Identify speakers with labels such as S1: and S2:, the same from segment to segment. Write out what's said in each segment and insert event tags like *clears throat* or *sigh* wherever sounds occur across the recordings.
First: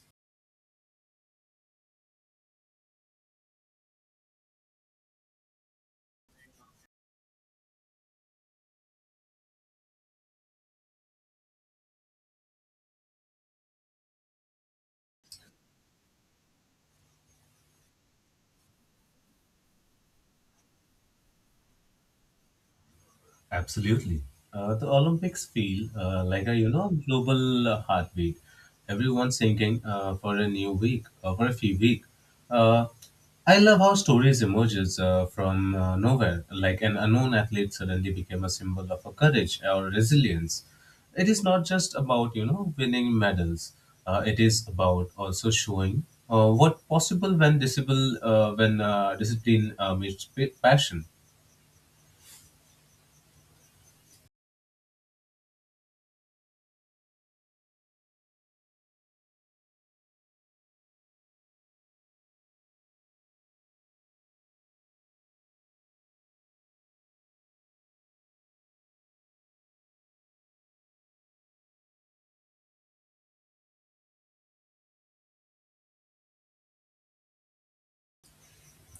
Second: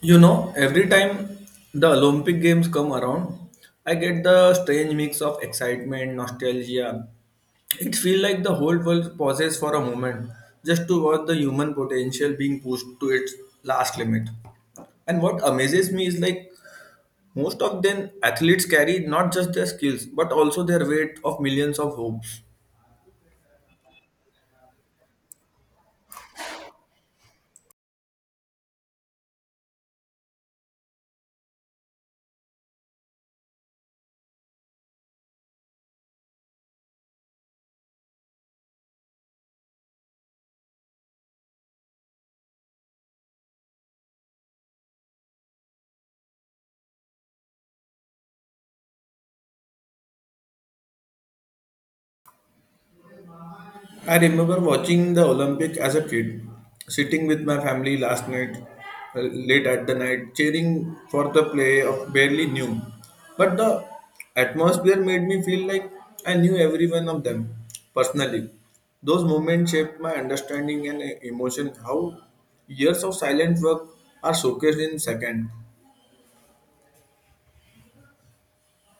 S1: You know, every time the Olympic Games come around, I get the strange mix of excitement, nostalgia. It feels like the whole world pauses for a moment just to watch the human potential being pushed to its last limit. And what amazes me is like most of them athletes carry not just their skills but also their weight of millions of hopes.
S2: Absolutely. The Olympics feel like a global heartbeat. Everyone's thinking for a new week or for a few week. Uh, I love how stories emerges from nowhere, like an unknown athlete suddenly became a symbol of a courage or resilience. It is not just about winning medals. It is about also showing what possible when disable when discipline meets passion.
S1: I remember watching the Olympic as a kid, sitting with my family last night, late at the night, cheering for the play of barely knew. But the atmosphere made me feel like I knew every one of them personally. Those moments shaped my understanding and emotion how years of silent work are showcased in seconds.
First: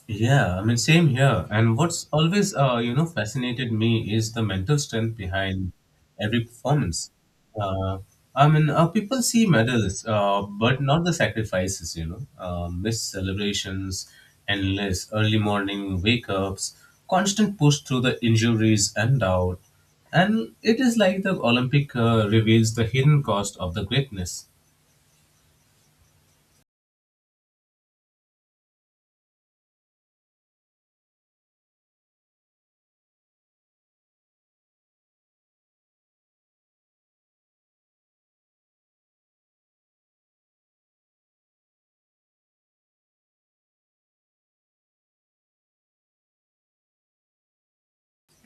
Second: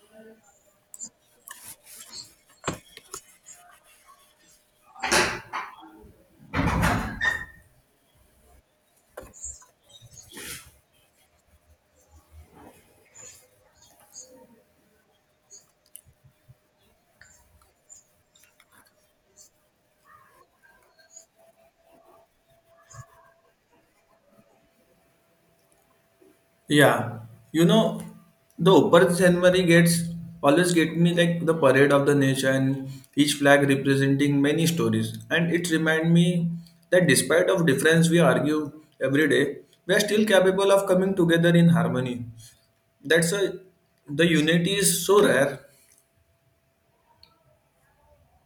S2: Yeah, I mean, same here. And what's always fascinated me is the mental strength behind every performance. Uh, I mean, people see medals, but not the sacrifices, missed celebrations, endless early morning wake ups, constant push through the injuries and doubt. And it is like the Olympic reveals the hidden cost of the greatness.
S1: Yeah, you know, the Upper Senmari gets always get me like the parade of the nature and each flag representing many stories. And it remind me that despite of difference we argue every day, we are still capable of coming together in harmony. That's a the unity is so rare,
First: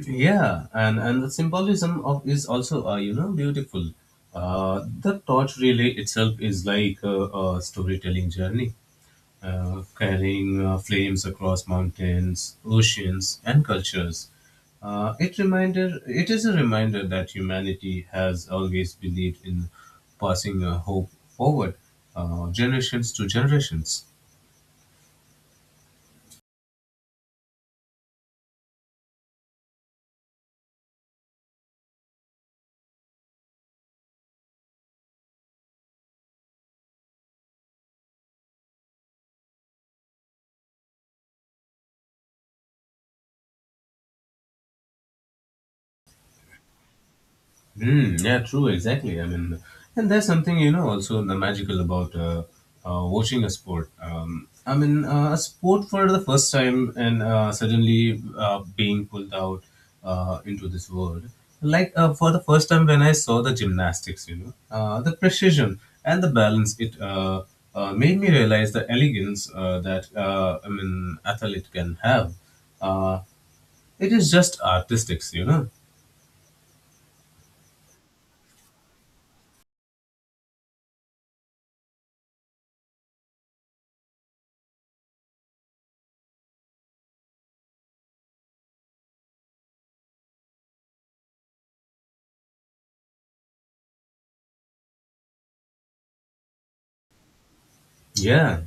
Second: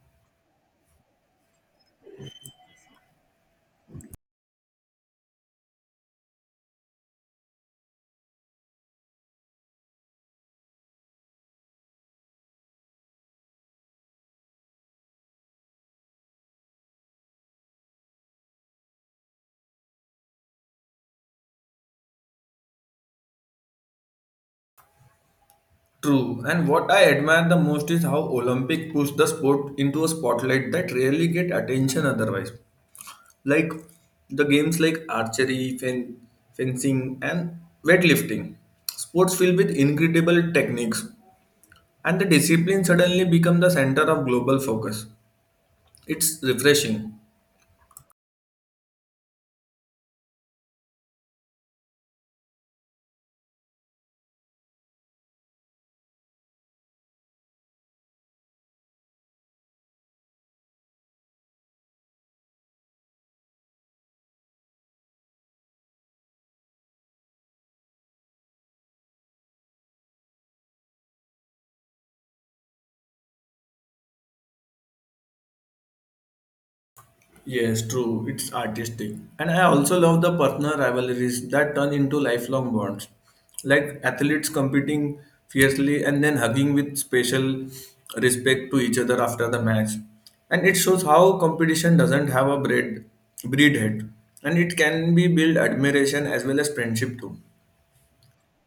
S2: Yeah, and the symbolism of is also beautiful. The torch relay itself is like a storytelling journey, carrying flames across mountains, oceans, and cultures. It is a reminder that humanity has always believed in passing hope forward, generations to generations.
S1: true. And what I admire the most is how Olympic push the sport into a spotlight that rarely get attention otherwise. Like the games like archery, fencing, and weightlifting. Sports filled with incredible techniques, and the discipline suddenly become the center of global focus. It's refreshing.
S2: Mm, yeah, true, exactly. I mean, and there's something also the magical about watching a sport. I mean, a sport for the first time and suddenly being pulled out into this world. Like for the first time when I saw the gymnastics, you know, the precision and the balance, it made me realize the elegance that I mean athlete can have. Uh, it is just artistics, you know.
S1: Yes, true. It's artistic. And I also love the partner rivalries that turn into lifelong bonds. Like athletes competing fiercely and then hugging with special respect to each other after the match. And it shows how competition doesn't have a breed, breed head. And it can be build admiration as well as friendship too.
S2: Yeah,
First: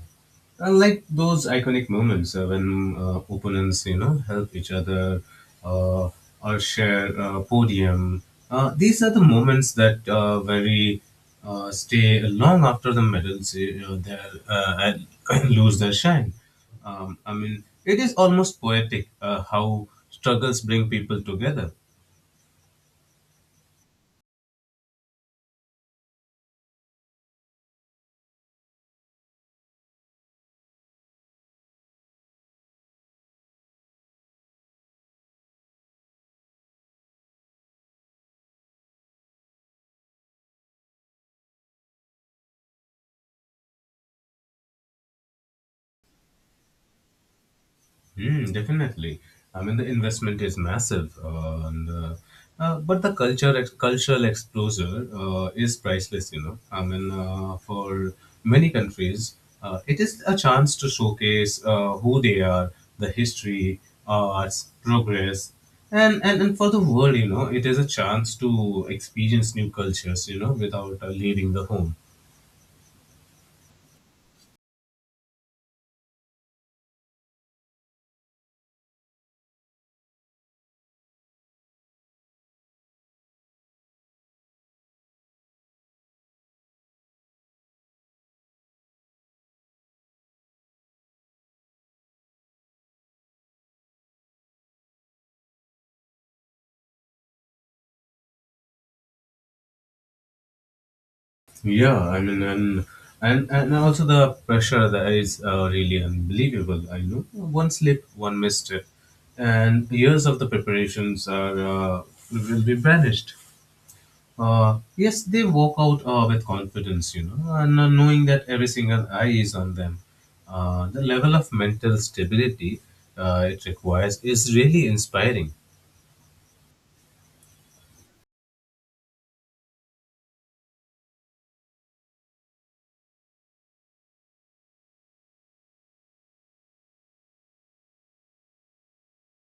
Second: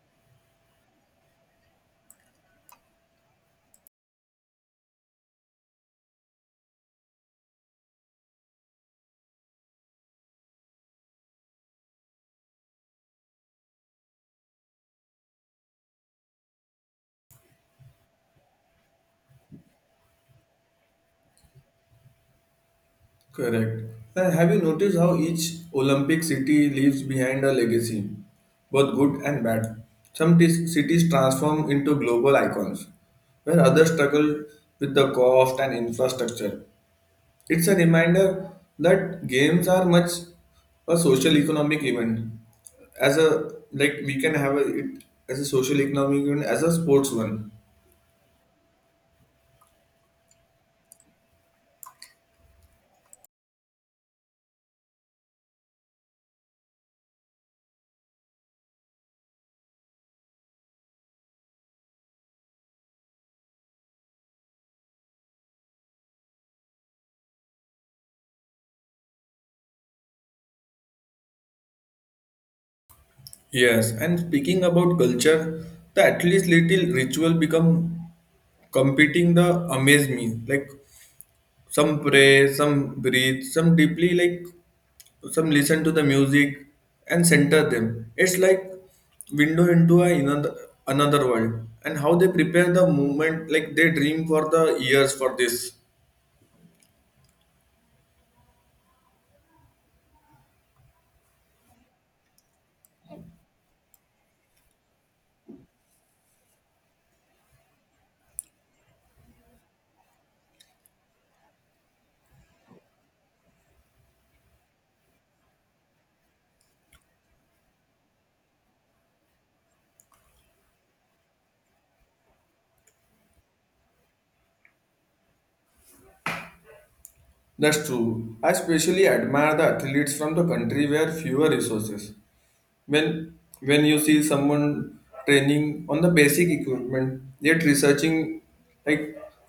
S2: I like those iconic moments when opponents, you know, help each other uh, or share a podium. These are the moments that very stay long after the medals, you know, and *coughs* *clears throat* lose their shine. I mean, it is almost poetic how struggles bring people together.
S1: Correct. Now, have you noticed how each Olympic city leaves behind a legacy, both good and bad? Some cities transform into global icons, where others struggle with the cost and infrastructure. It's a reminder that games are much a social economic event, as a like we can have a, it as a social economic event as a sports one.
S2: Mm, definitely. I mean, the investment is massive, and but the cultural exposure is priceless. You know, I mean, for many countries, it is a chance to showcase who they are, the history, arts, progress, and, and for the world, you know, it is a chance to experience new cultures. You know, without leaving the home.
S1: Yes, and speaking about culture, the at least little ritual become competing the amaze me like some pray some breathe some deeply like some listen to the music and center them it's like window into a another another world and how they prepare the movement like they dream for the years for this.
S2: Yeah, I mean, and also the pressure that is really unbelievable. I know one slip, one misstep, and years of the preparations are will be vanished. Yes, they walk out with confidence, you know, and knowing that every single eye is on them. The level of mental stability it requires is really inspiring.
S1: That's true. I especially admire the athletes from the country where fewer resources, when when you see someone training on the basic equipment yet researching like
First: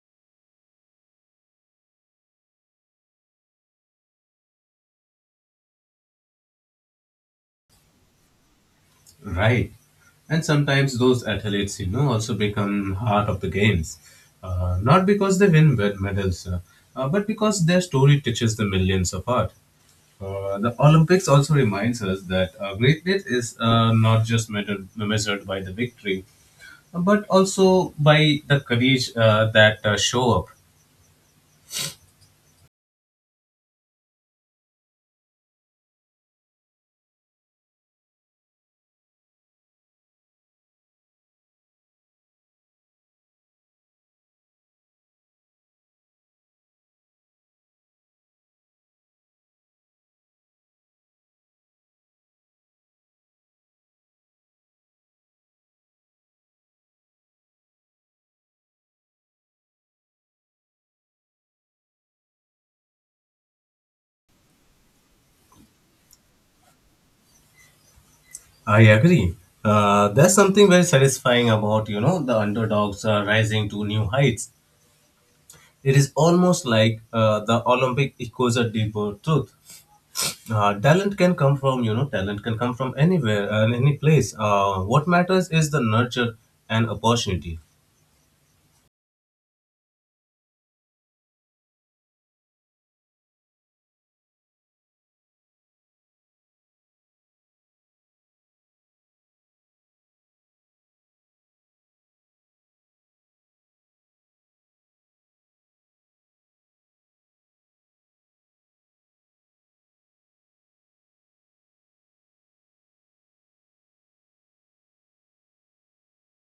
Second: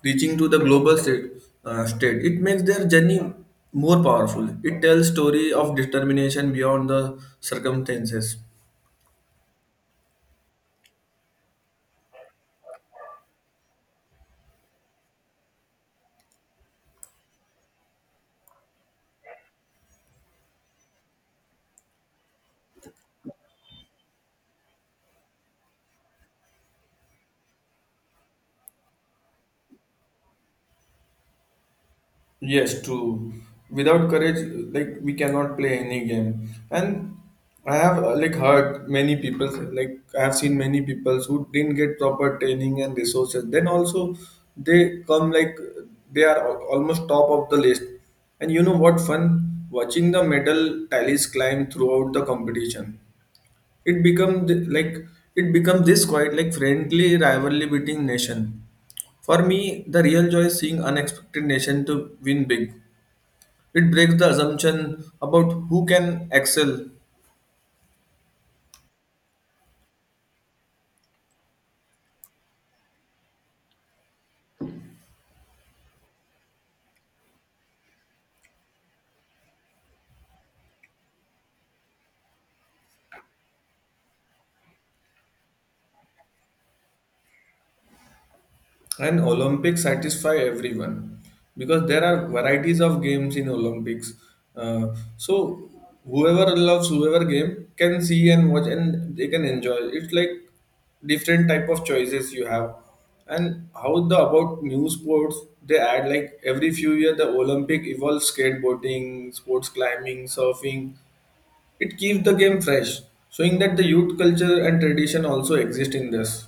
S1: reaching to the global state, state, it makes their journey more powerful. It tells story of determination beyond the circumstances.
S2: Right. And sometimes those athletes, you know, also become heart of the games. Not because they win medals, but because their story touches the millions apart. The Olympics also reminds us that greatness is not just measured by the victory, but also by the courage that show up.
S1: Yes, true. Without courage, like we cannot play any game. And I have like heard many people, like I have seen many people who didn't get proper training and resources. Then also they come like they are almost top of the list. And you know what fun? Watching the medal tallies climb throughout the competition. It become like it become this quite like friendly rivalry between nation. For me, the real joy is seeing unexpected nation to win big. It breaks the assumption about who can excel.
S2: I agree. There's something very satisfying about the underdogs rising to new heights. It is almost like the Olympic echoes a deeper truth. Uh, talent can come from anywhere and any place. What matters is the nurture and opportunity.
S1: And Olympics satisfy everyone because there are varieties of games in Olympics. Uh, so whoever loves whoever game can see and watch and they can enjoy. It's like different type of choices you have. And how the about new sports they add like every few year the Olympic evolves skateboarding, sports climbing, surfing. It keeps the game fresh, showing that the youth culture and tradition also exist in this.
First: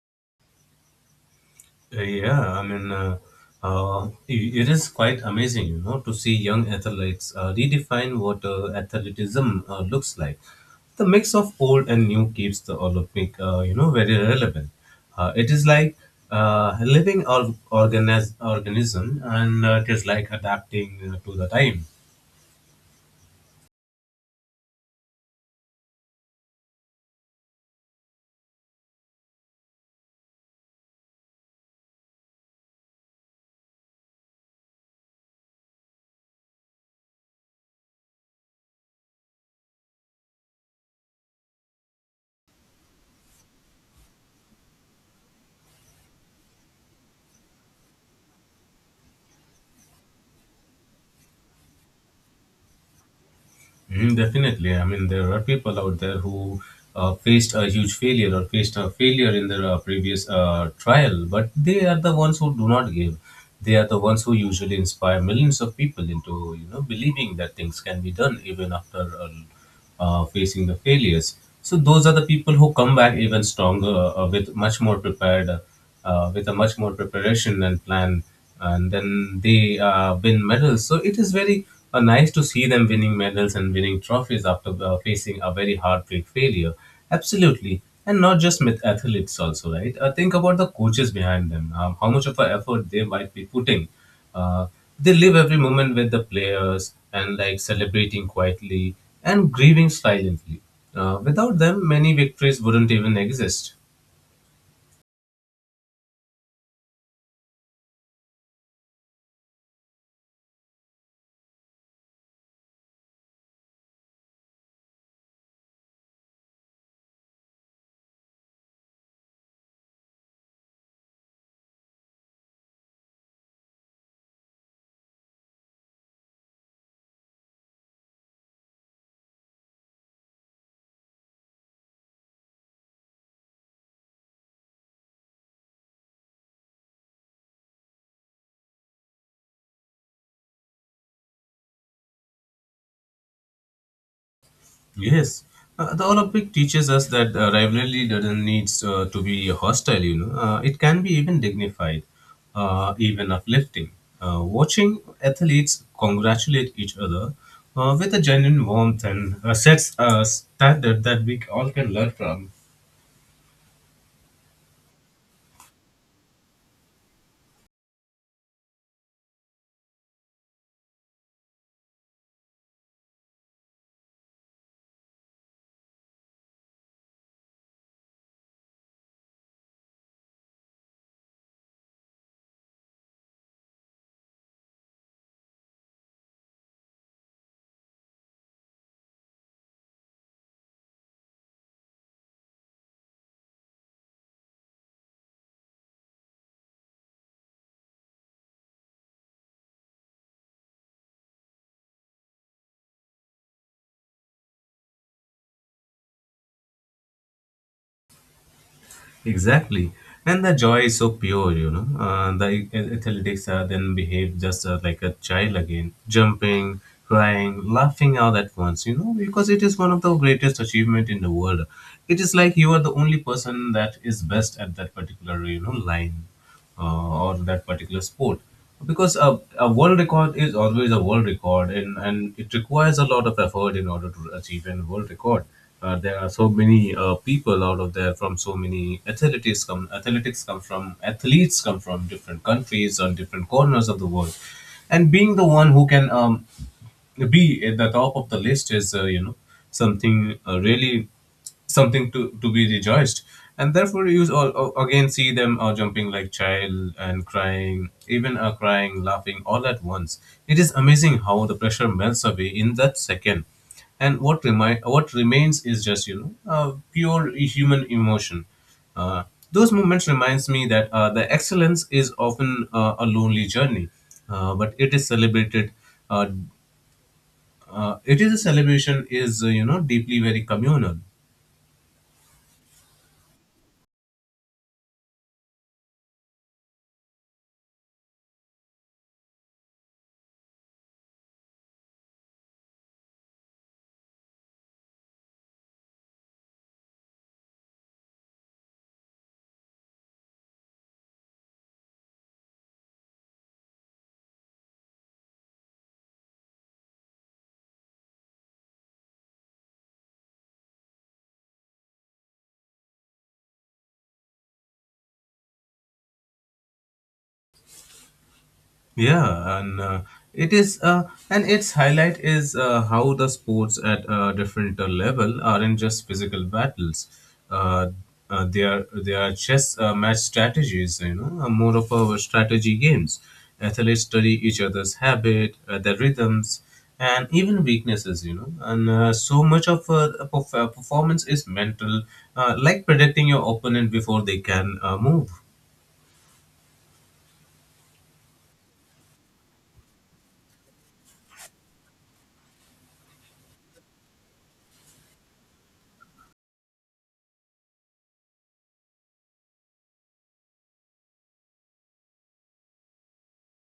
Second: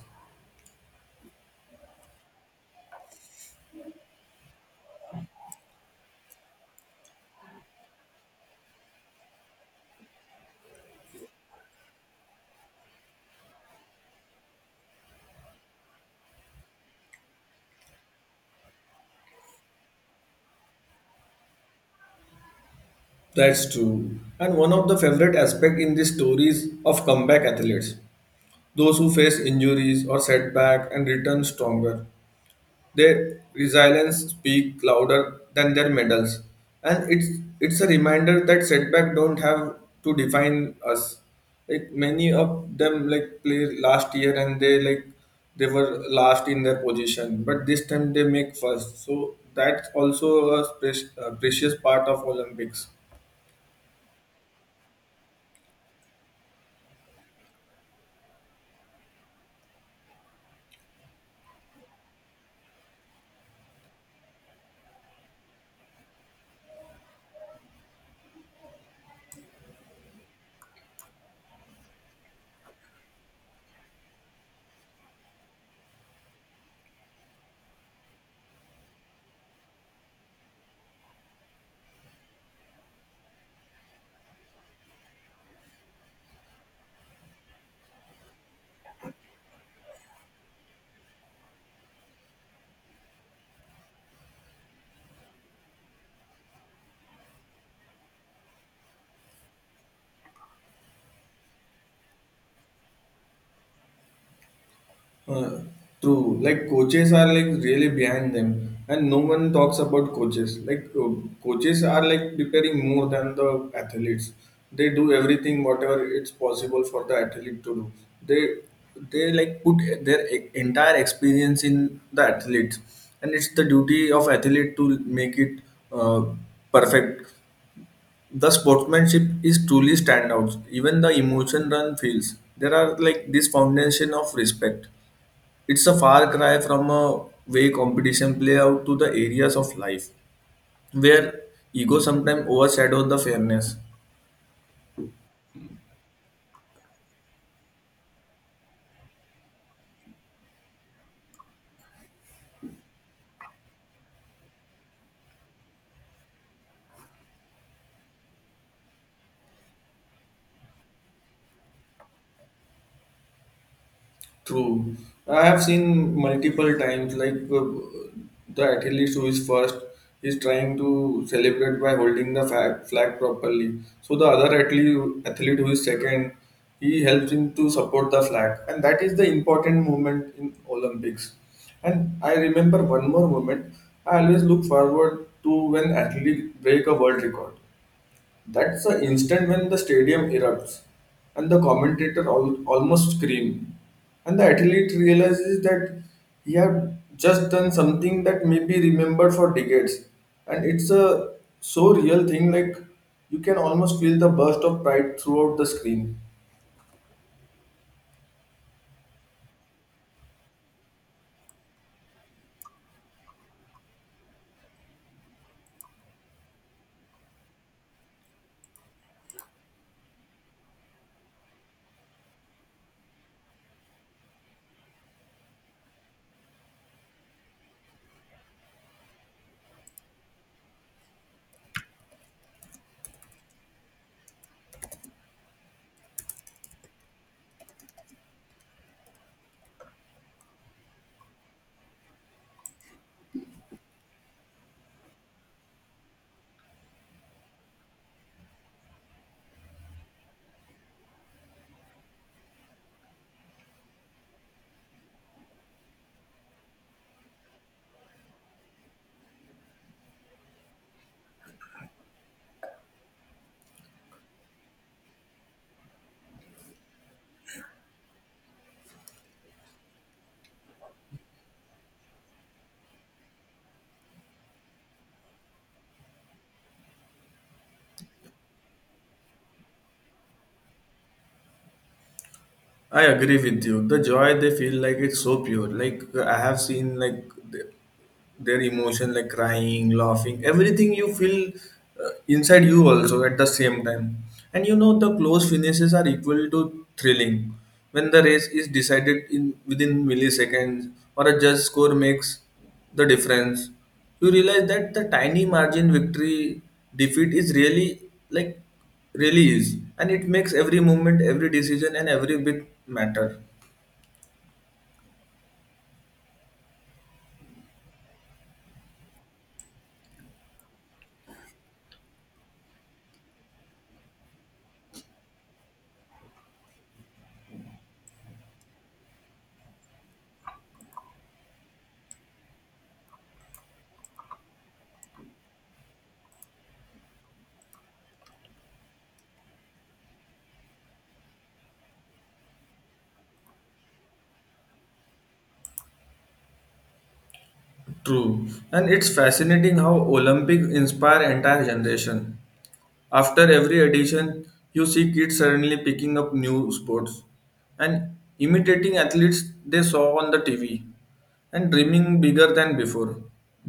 S2: Yeah, I mean, uh, it is quite amazing, you know, to see young athletes redefine what athleticism looks like. The mix of old and new keeps the Olympic, you know, very relevant. It is like living organism, and it is like adapting to the time.
S1: That's true. And one of the favorite aspects in these stories of comeback athletes, those who face injuries or setback and return stronger. Their resilience speak louder than their medals. And it's a reminder that setback don't have to define us. Like many of them like play last year and they like they were last in their position, but this time they make first. So that's also a a precious part of Olympics.
S2: Mm, definitely. I mean, there are people out there who faced a failure in their previous trial, but they are the ones who do not give. They are the ones who usually inspire millions of people into, you know, believing that things can be done even after a facing the failures. So those are the people who come back even stronger, with a much more preparation and plan, and then they win medals. So it is very nice to see them winning medals and winning trophies after facing a very heartbreak failure. Absolutely, and not just with athletes also, right? Think about the coaches behind them. How much of an effort they might be putting uh, they live every moment with the players and like celebrating quietly and grieving silently. Without them, many victories wouldn't even exist.
S1: Uh, True. Like coaches are like really behind them, and no one talks about coaches. Coaches are like preparing more than the athletes. They do everything whatever it's possible for the athlete to do. They they like put their entire experience in the athletes, and it's the duty of athlete to make it uh, perfect. The sportsmanship is truly standout. Even the emotion run feels. There are like this foundation of respect. It's a far cry from a way competition play out to the areas of life where ego sometimes overshadow the fairness.
S2: Yes, the Olympic teaches us that rivalry doesn't need to be hostile. You know, it can be even dignified, even uplifting. Watching athletes congratulate each other with a genuine warmth and sets a standard that we all can learn from.
S1: True. I have seen multiple times, the athlete who is first is trying to celebrate by holding the flag properly. So the other athlete, athlete who is second, he helps him to support the flag, and that is the important moment in Olympics. And I remember one more moment. I always look forward to when athlete break a world record. That's the instant when the stadium erupts and the commentator almost scream and the athlete realizes that he had just done something that may be remembered for decades, and it's a so real thing, like you can almost feel the burst of pride throughout the screen.
S2: Exactly. And the joy is so pure, you know. The athletics then behave just like a child again, jumping, crying, laughing all at once, you know, because it is one of the greatest achievement in the world. It is like you are the only person that is best at that particular, you know, line or that particular sport, because a world record is always a world record, and it requires a lot of effort in order to achieve a world record. There are so many people out of there from so many athletics come from athletes come from different countries on different corners of the world, and being the one who can be at the top of the list is you know something really something to be rejoiced, and therefore you again see them jumping like child and crying, even crying, laughing all at once. It is amazing how the pressure melts away in that second, and what remains is just you know pure human emotion. Uh, those moments reminds me that the excellence is often a lonely journey, but it is celebrated. Uh, uh, it is a celebration is you know deeply very communal.
S1: I agree with you. The joy they feel like it's so pure. Like I have seen like their emotion like crying laughing everything you feel inside you also at the same time. And you know the close finishes are equal to thrilling when the race is decided in within milliseconds or a judge score makes the difference. You realize that the tiny margin victory defeat is really like really is, and it makes every moment every decision and every bit matter.
S2: Yeah, and its highlight is how the sports at a different level aren't just physical battles. Uh, they are chess match strategies. You know, more of our strategy games. Athletes study each other's habit, their rhythms, and even weaknesses. You know, and so much of performance is mental, like predicting your opponent before they can move.
S1: True, and it's fascinating how olympic inspire entire generation. After every edition, you see kids suddenly picking up new sports and imitating athletes they saw on the TV and dreaming bigger than before.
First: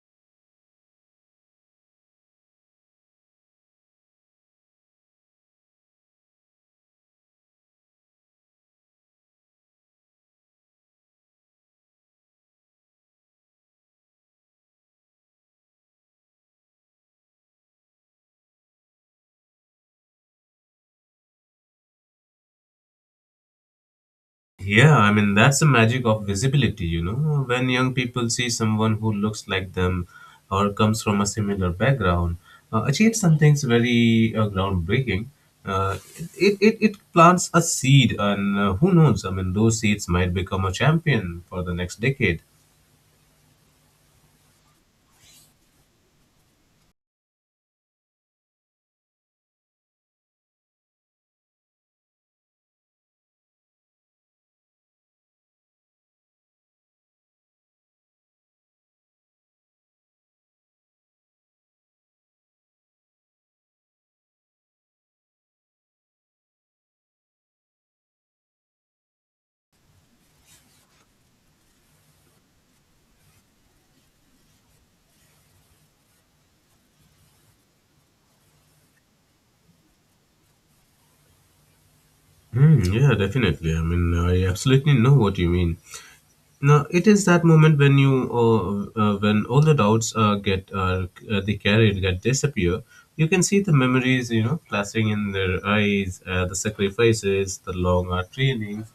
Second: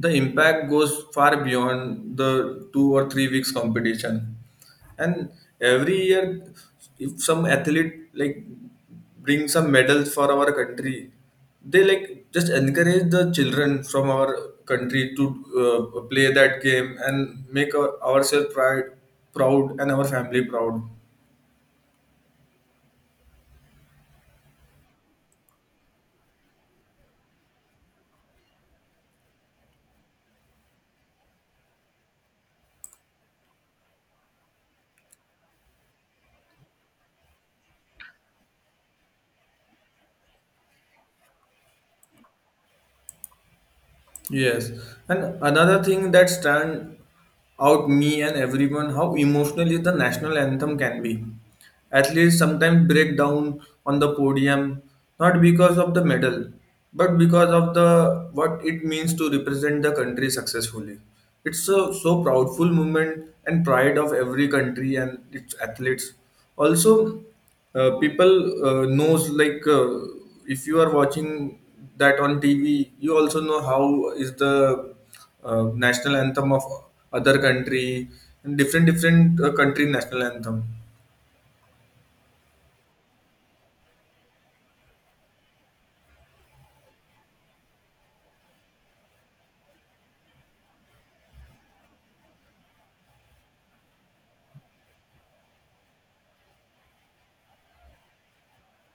S1: The impact goes far beyond the 2 or 3 weeks competition. And every year if some athlete like bring some medals for our country they like just encourage the children from our country to play that game and make our, ourselves pride, proud and our family proud.
S2: Yeah, I mean, that's the magic of visibility, you know. When young people see someone who looks like them or comes from a similar background, achieve something very groundbreaking, uh, it plants a seed, and who knows? I mean, those seeds might become a champion for the next decade.
S1: Yes, and another thing that stand out me and everyone how emotionally the national anthem can be. Athletes sometimes break down on the podium not because of the medal, but because of the what it means to represent the country successfully. It's a so proudful moment and pride of every country and its athletes. Also, people knows if you are watching that on tv you also know how is the national anthem of other country and different different country national anthem.
S2: Hmm, yeah, definitely. I mean, I absolutely know what you mean. No, it is that moment when when all the doubts get disappear. You can see the memories, you know, flashing in their eyes, the sacrifices, the long hour trainings,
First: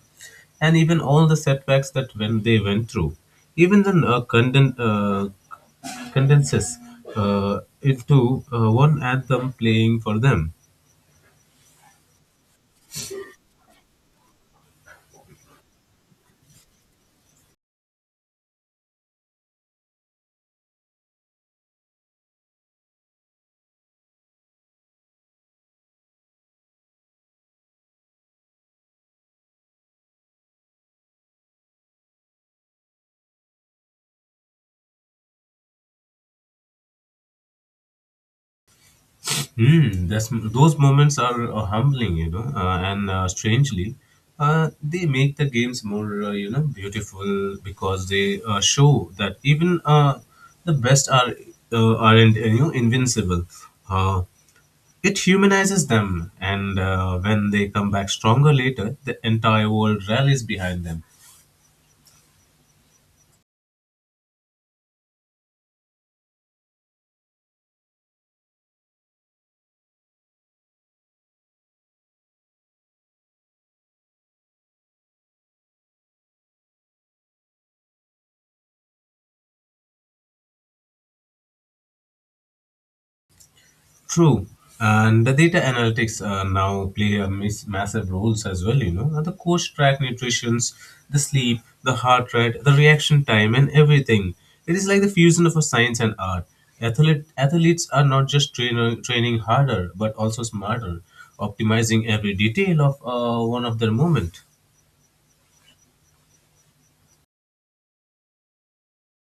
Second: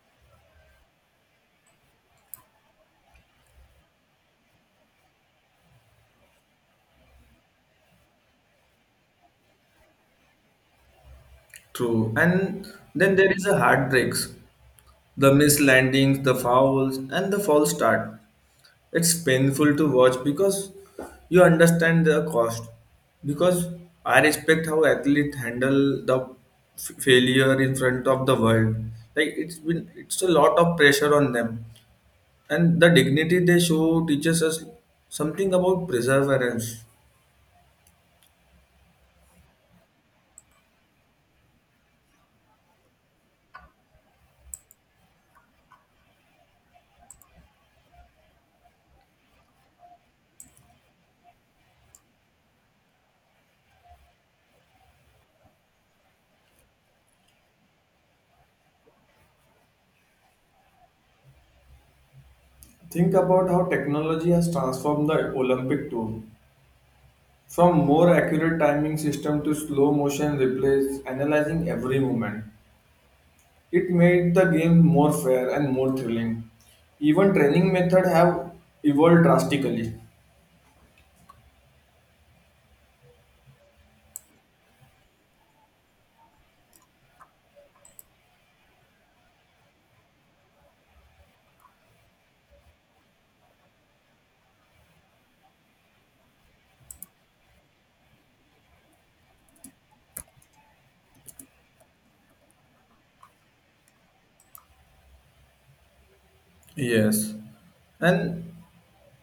S2: and even all the setbacks that when they went through. Even the condenses into one anthem playing for them.
S1: True, and then there is a heartbreaks, the mislandings, the fouls and the false start. It's painful to watch because you understand the cost, because I respect how athletes handle the failure in front of the world. Like it's been it's a lot of pressure on them, and the dignity they show teaches us something about perseverance.
S2: Hmm. Those moments are humbling, you know, and strangely, they make the games more, you know, beautiful because they show that even the best aren't you know invincible. Uh, it humanizes them, and when they come back stronger later, the entire world rallies behind them.
S1: Think about how technology has transformed the olympic tour from more accurate timing system to slow motion replays analyzing every movement. It made the game more fair and more thrilling. Even training method have evolved drastically.
S2: True, and the data analytics now play a massive roles as well. You know, and the coach track nutritions, the sleep, the heart rate, the reaction time, and everything. It is like the fusion of a science and art. Athletes are not just training harder, but also smarter, optimizing every detail of one of their movement.
S1: Yes. And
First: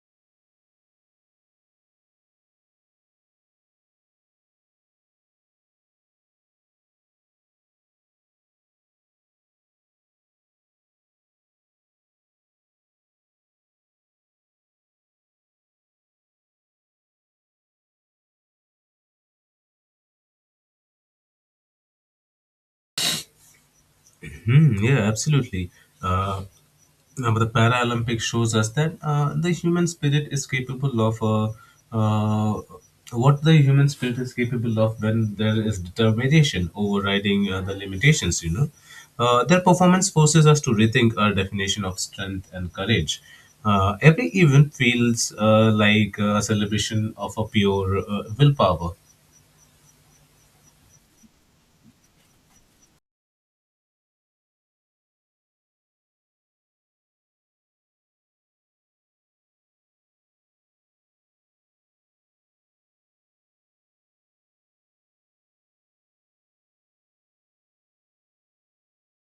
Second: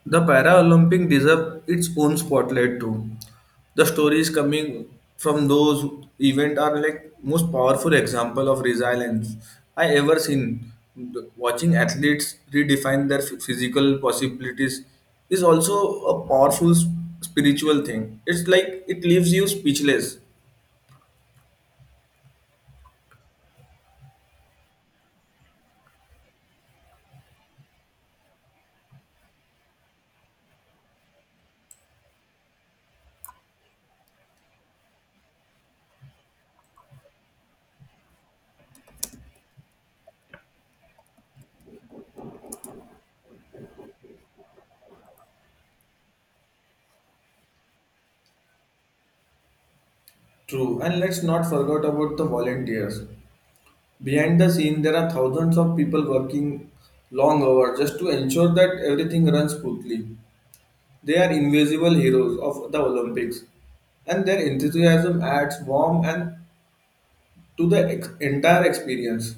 S1: the Paralympic deserve its own spotlight too. The stories coming from those event are like most powerful example of resilience I ever seen. Watching athletes redefine their physical possibilities is also a powerful spiritual thing. It's like it leaves you speechless.
S2: Hmm, yeah, absolutely. Uh, Now, the Paralympic shows us that the human spirit is capable of uh, what the human spirit is capable of when there is determination overriding the limitations. You know, their performance forces us to rethink our definition of strength and courage. Every event feels like a celebration of a pure willpower.
S1: True, and let's not forget about the volunteers. Behind the scene, there are thousands of people working long hours just to ensure that everything runs smoothly. They are invisible heroes of the Olympics, and their enthusiasm adds warmth and to the entire experience.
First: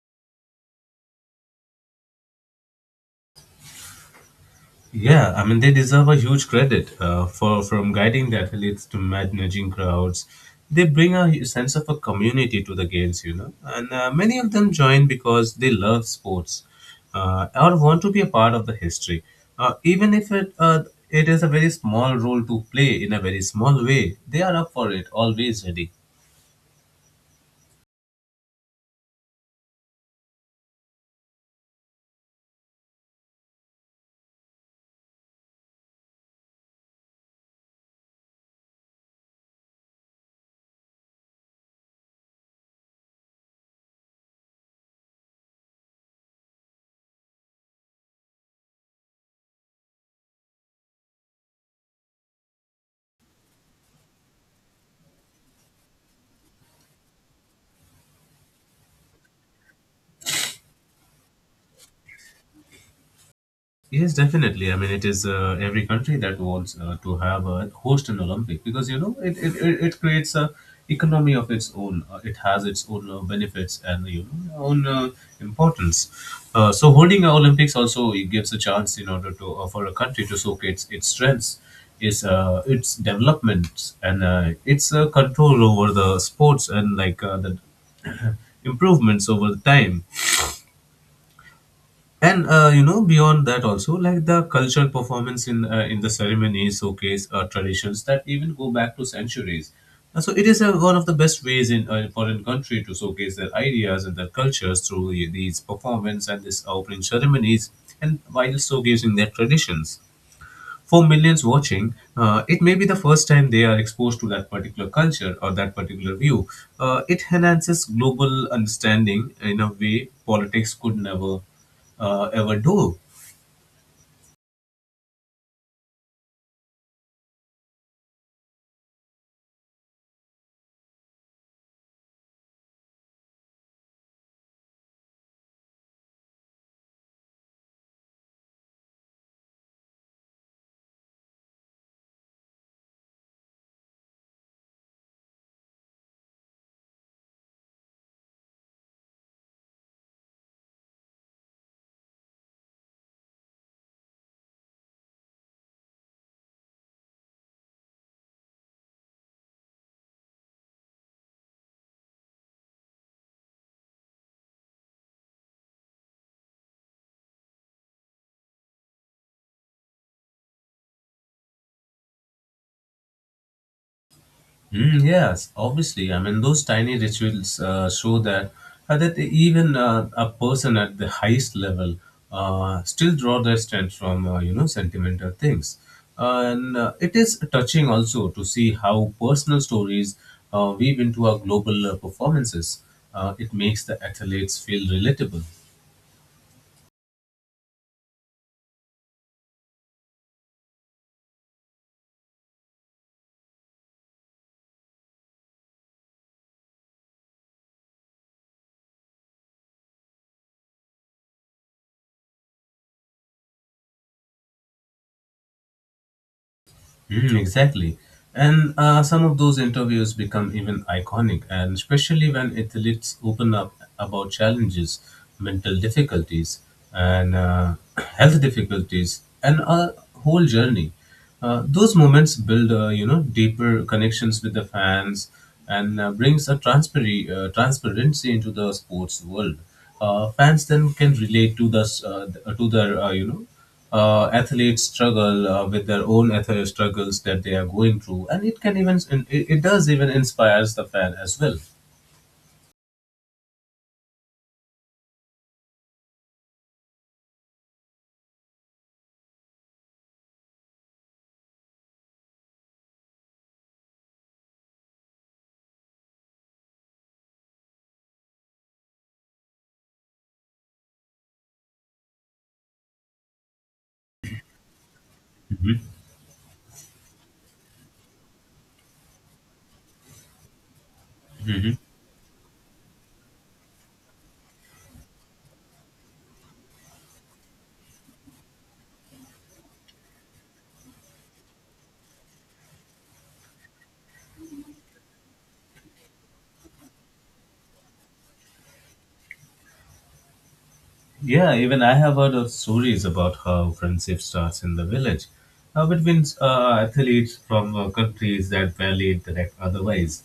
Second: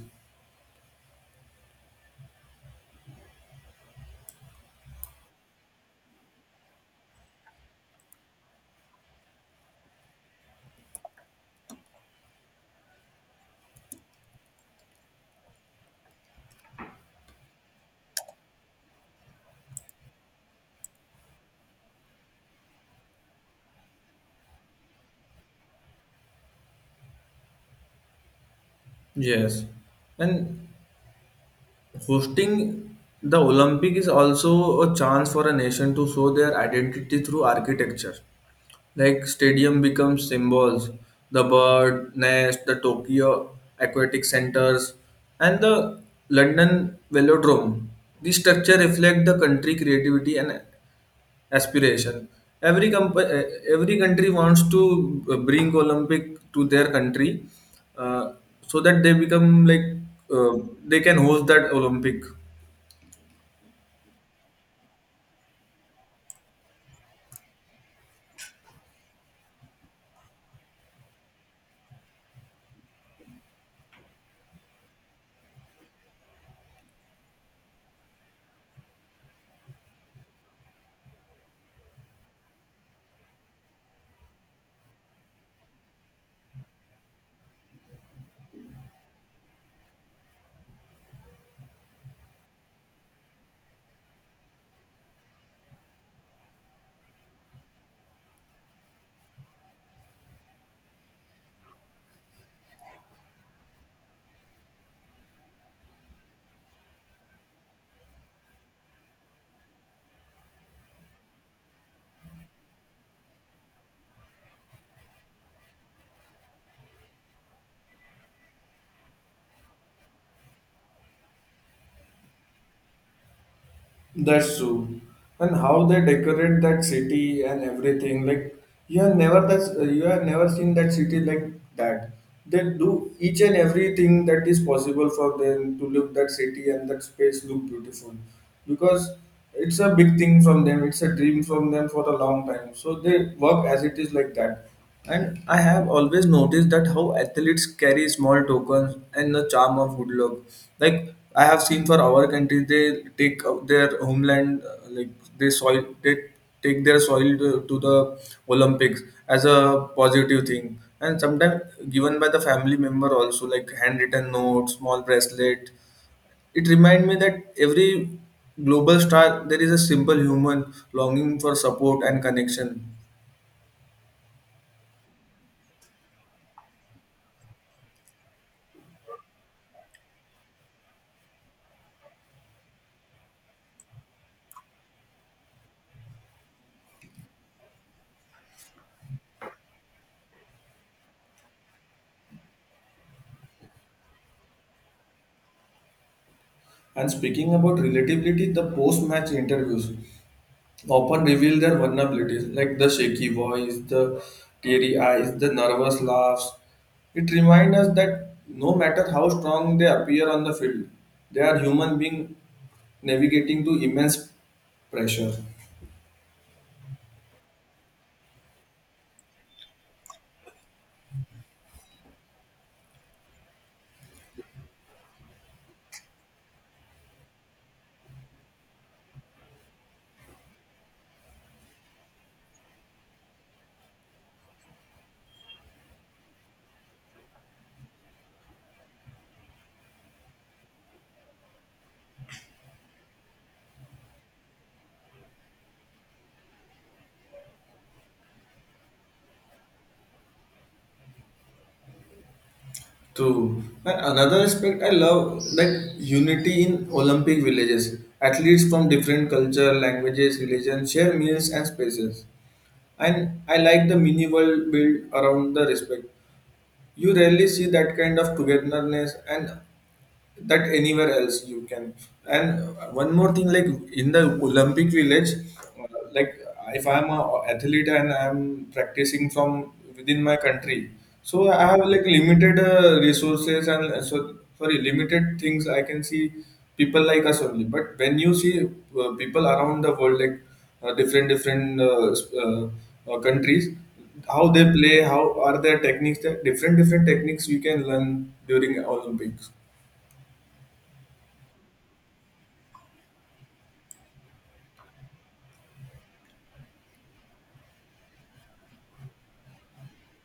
S2: Yeah, I mean they deserve a huge credit for from guiding the athletes to managing crowds. They bring a sense of a community to the games, and many of them join because they love sports or want to be a part of the history, even if it is a very small role to play in a very small way. They are up for it, always ready.
S1: Yes, and hosting the Olympic is also a chance for a nation to show their identity through architecture. Like stadium becomes symbols, the bird nest, the Tokyo Aquatic Centers, and the London Velodrome. These structure reflect the country creativity and aspiration. Every comp- uh, every country wants to bring Olympic to their country, uh, so that they become like uh, they can host that Olympic.
S2: Yes, definitely. I mean, it is every country that wants to have a host an Olympic because it creates a economy of its own. It has its own benefits and own importance. So holding an Olympics also it gives a chance in order to for a country to showcase its strengths, its developments, and its control over the sports and the *clears throat* improvements over the time and beyond that also like the cultural performance in the ceremonies showcase traditions that even go back to centuries. So it is one of the best ways in a foreign country to showcase their ideas and their cultures through these performance and this opening ceremonies and while showcasing their traditions for millions watching. It may be the first time they are exposed to that particular culture or that particular view. It enhances global understanding in a way politics could never ever do.
S1: That's true. And how they decorate that city and everything, like you have never seen that city like that. They do each and everything that is possible for them to look that city and that space look beautiful, because it's a big thing from them. It's a dream from them for a long time. So they work as it is like that. And I have always noticed that how athletes carry small tokens and the charm of good luck. Like I have seen for our country, they take out their homeland, like they soil, they take their soil to the Olympics as a positive thing. And sometimes given by the family member also, like handwritten notes, small bracelet. It reminds me that every global star, there is a simple human longing for support and connection.
S2: Mm, yes, obviously. I mean, those tiny rituals show that that even a person at the highest level still draw their strength from sentimental things, and it is touching also to see how personal stories weave into our global performances. It makes the athletes feel relatable.
S1: And speaking about relatability, the post match interviews often reveal their vulnerabilities, like the shaky voice, the teary eyes, the nervous laughs. It reminds us that no matter how strong they appear on the field, they are human beings navigating to immense pressure.
S2: Mm, exactly. And some of those interviews become even iconic, and especially when athletes open up about challenges, mental difficulties, and *clears throat* health difficulties, and a whole journey. Those moments build, deeper connections with the fans, and transparency into the sports world. Fans then can relate to to their athletes struggle with their own ethical struggles that they are going through, and it does even inspires the fan as well.
S1: True. And another aspect I love like unity in Olympic villages. Athletes from different culture, languages, religions share meals and spaces. And I like the mini world built around the respect. You rarely see that kind of togetherness and that anywhere else you can. And one more thing like in the olympic village like if I'm a athlete and I'm practicing from within my country, so I have like limited resources and so sorry limited things I can see people like us only. But when you see people around the world like different different countries, how they play, how are their techniques, the different different techniques you can learn during Olympics.
S2: Yeah, even I have heard of stories about how friendship starts in the village between athletes from countries that barely interact otherwise.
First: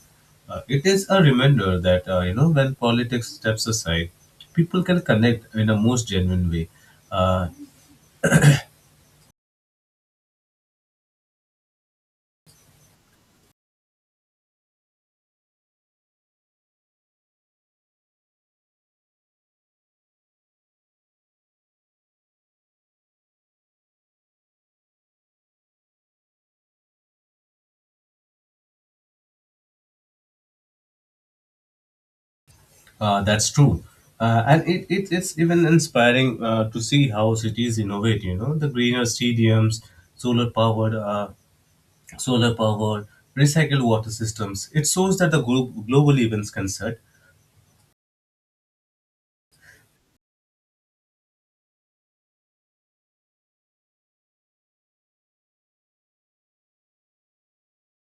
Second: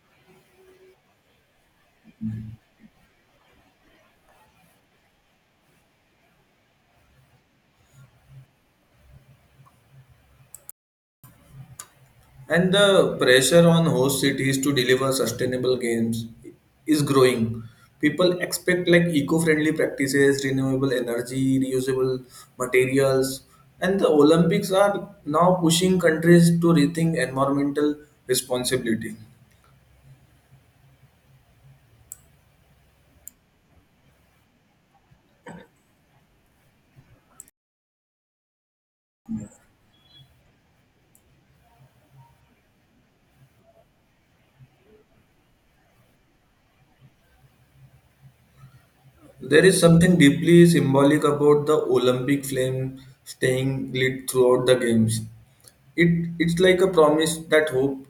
S2: It is a reminder that when politics steps aside, people can connect in a most genuine way. Uh,
S1: And the pressure on host cities to deliver sustainable games is growing. People expect like eco-friendly practices, renewable energy, reusable materials, and the Olympics are now pushing countries to rethink environmental responsibility.
S2: That's true. And, it, it's even inspiring to see how cities innovate, you know, the greener stadiums, solar powered, uh, solar powered, recycled water systems. It shows that the glo- global events concert.
S1: There is something deeply symbolic about the Olympic flame staying lit throughout the games. It's like a promise that hope,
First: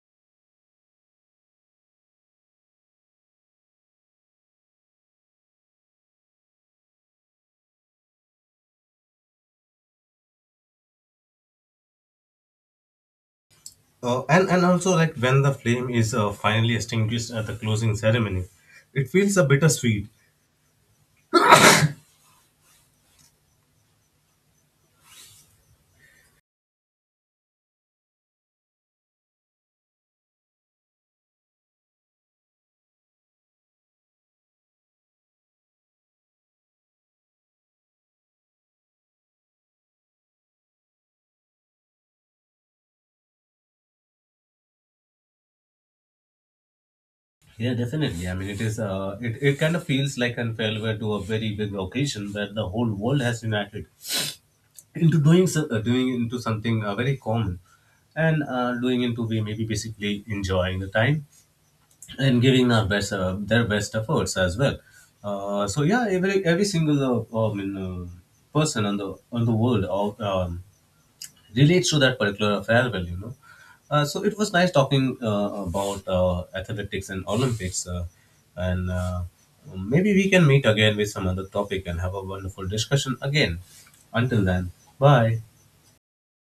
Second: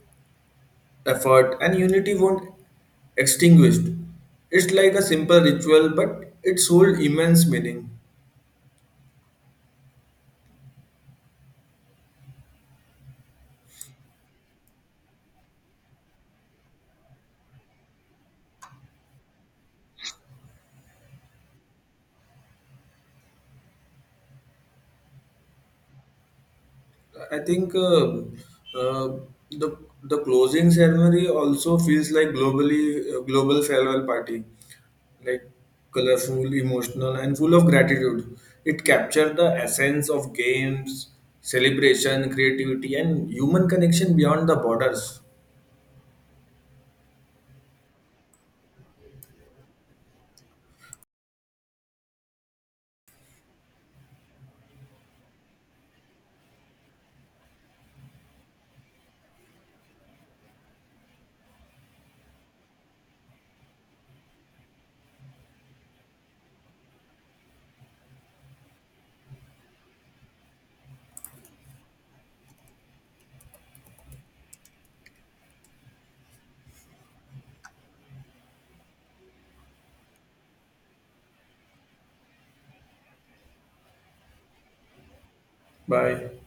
S1: effort, and unity won't extinguished. It's like a simple ritual, but it's hold immense meaning.
S2: And, also like when the flame is finally extinguished at the closing ceremony, it feels a bittersweet.
S1: I think uh, the the closing ceremony also feels like globally global farewell party, like colorful, emotional, and full of gratitude. It captured the essence of games, celebration, creativity, and human connection beyond the borders.
S2: Yeah, definitely. I mean, it is. It, it kind of feels like an farewell to a very big occasion where the whole world has united into doing so, doing into something very common and doing into we maybe basically enjoying the time and giving our best their best efforts as well. So yeah, every single uh, I mean, uh, person on the world of, relates to that particular farewell. So it was nice talking about athletics and olympics, and maybe we can meet again with some other topic and have a wonderful discussion again. Until then, bye.
S1: Bye.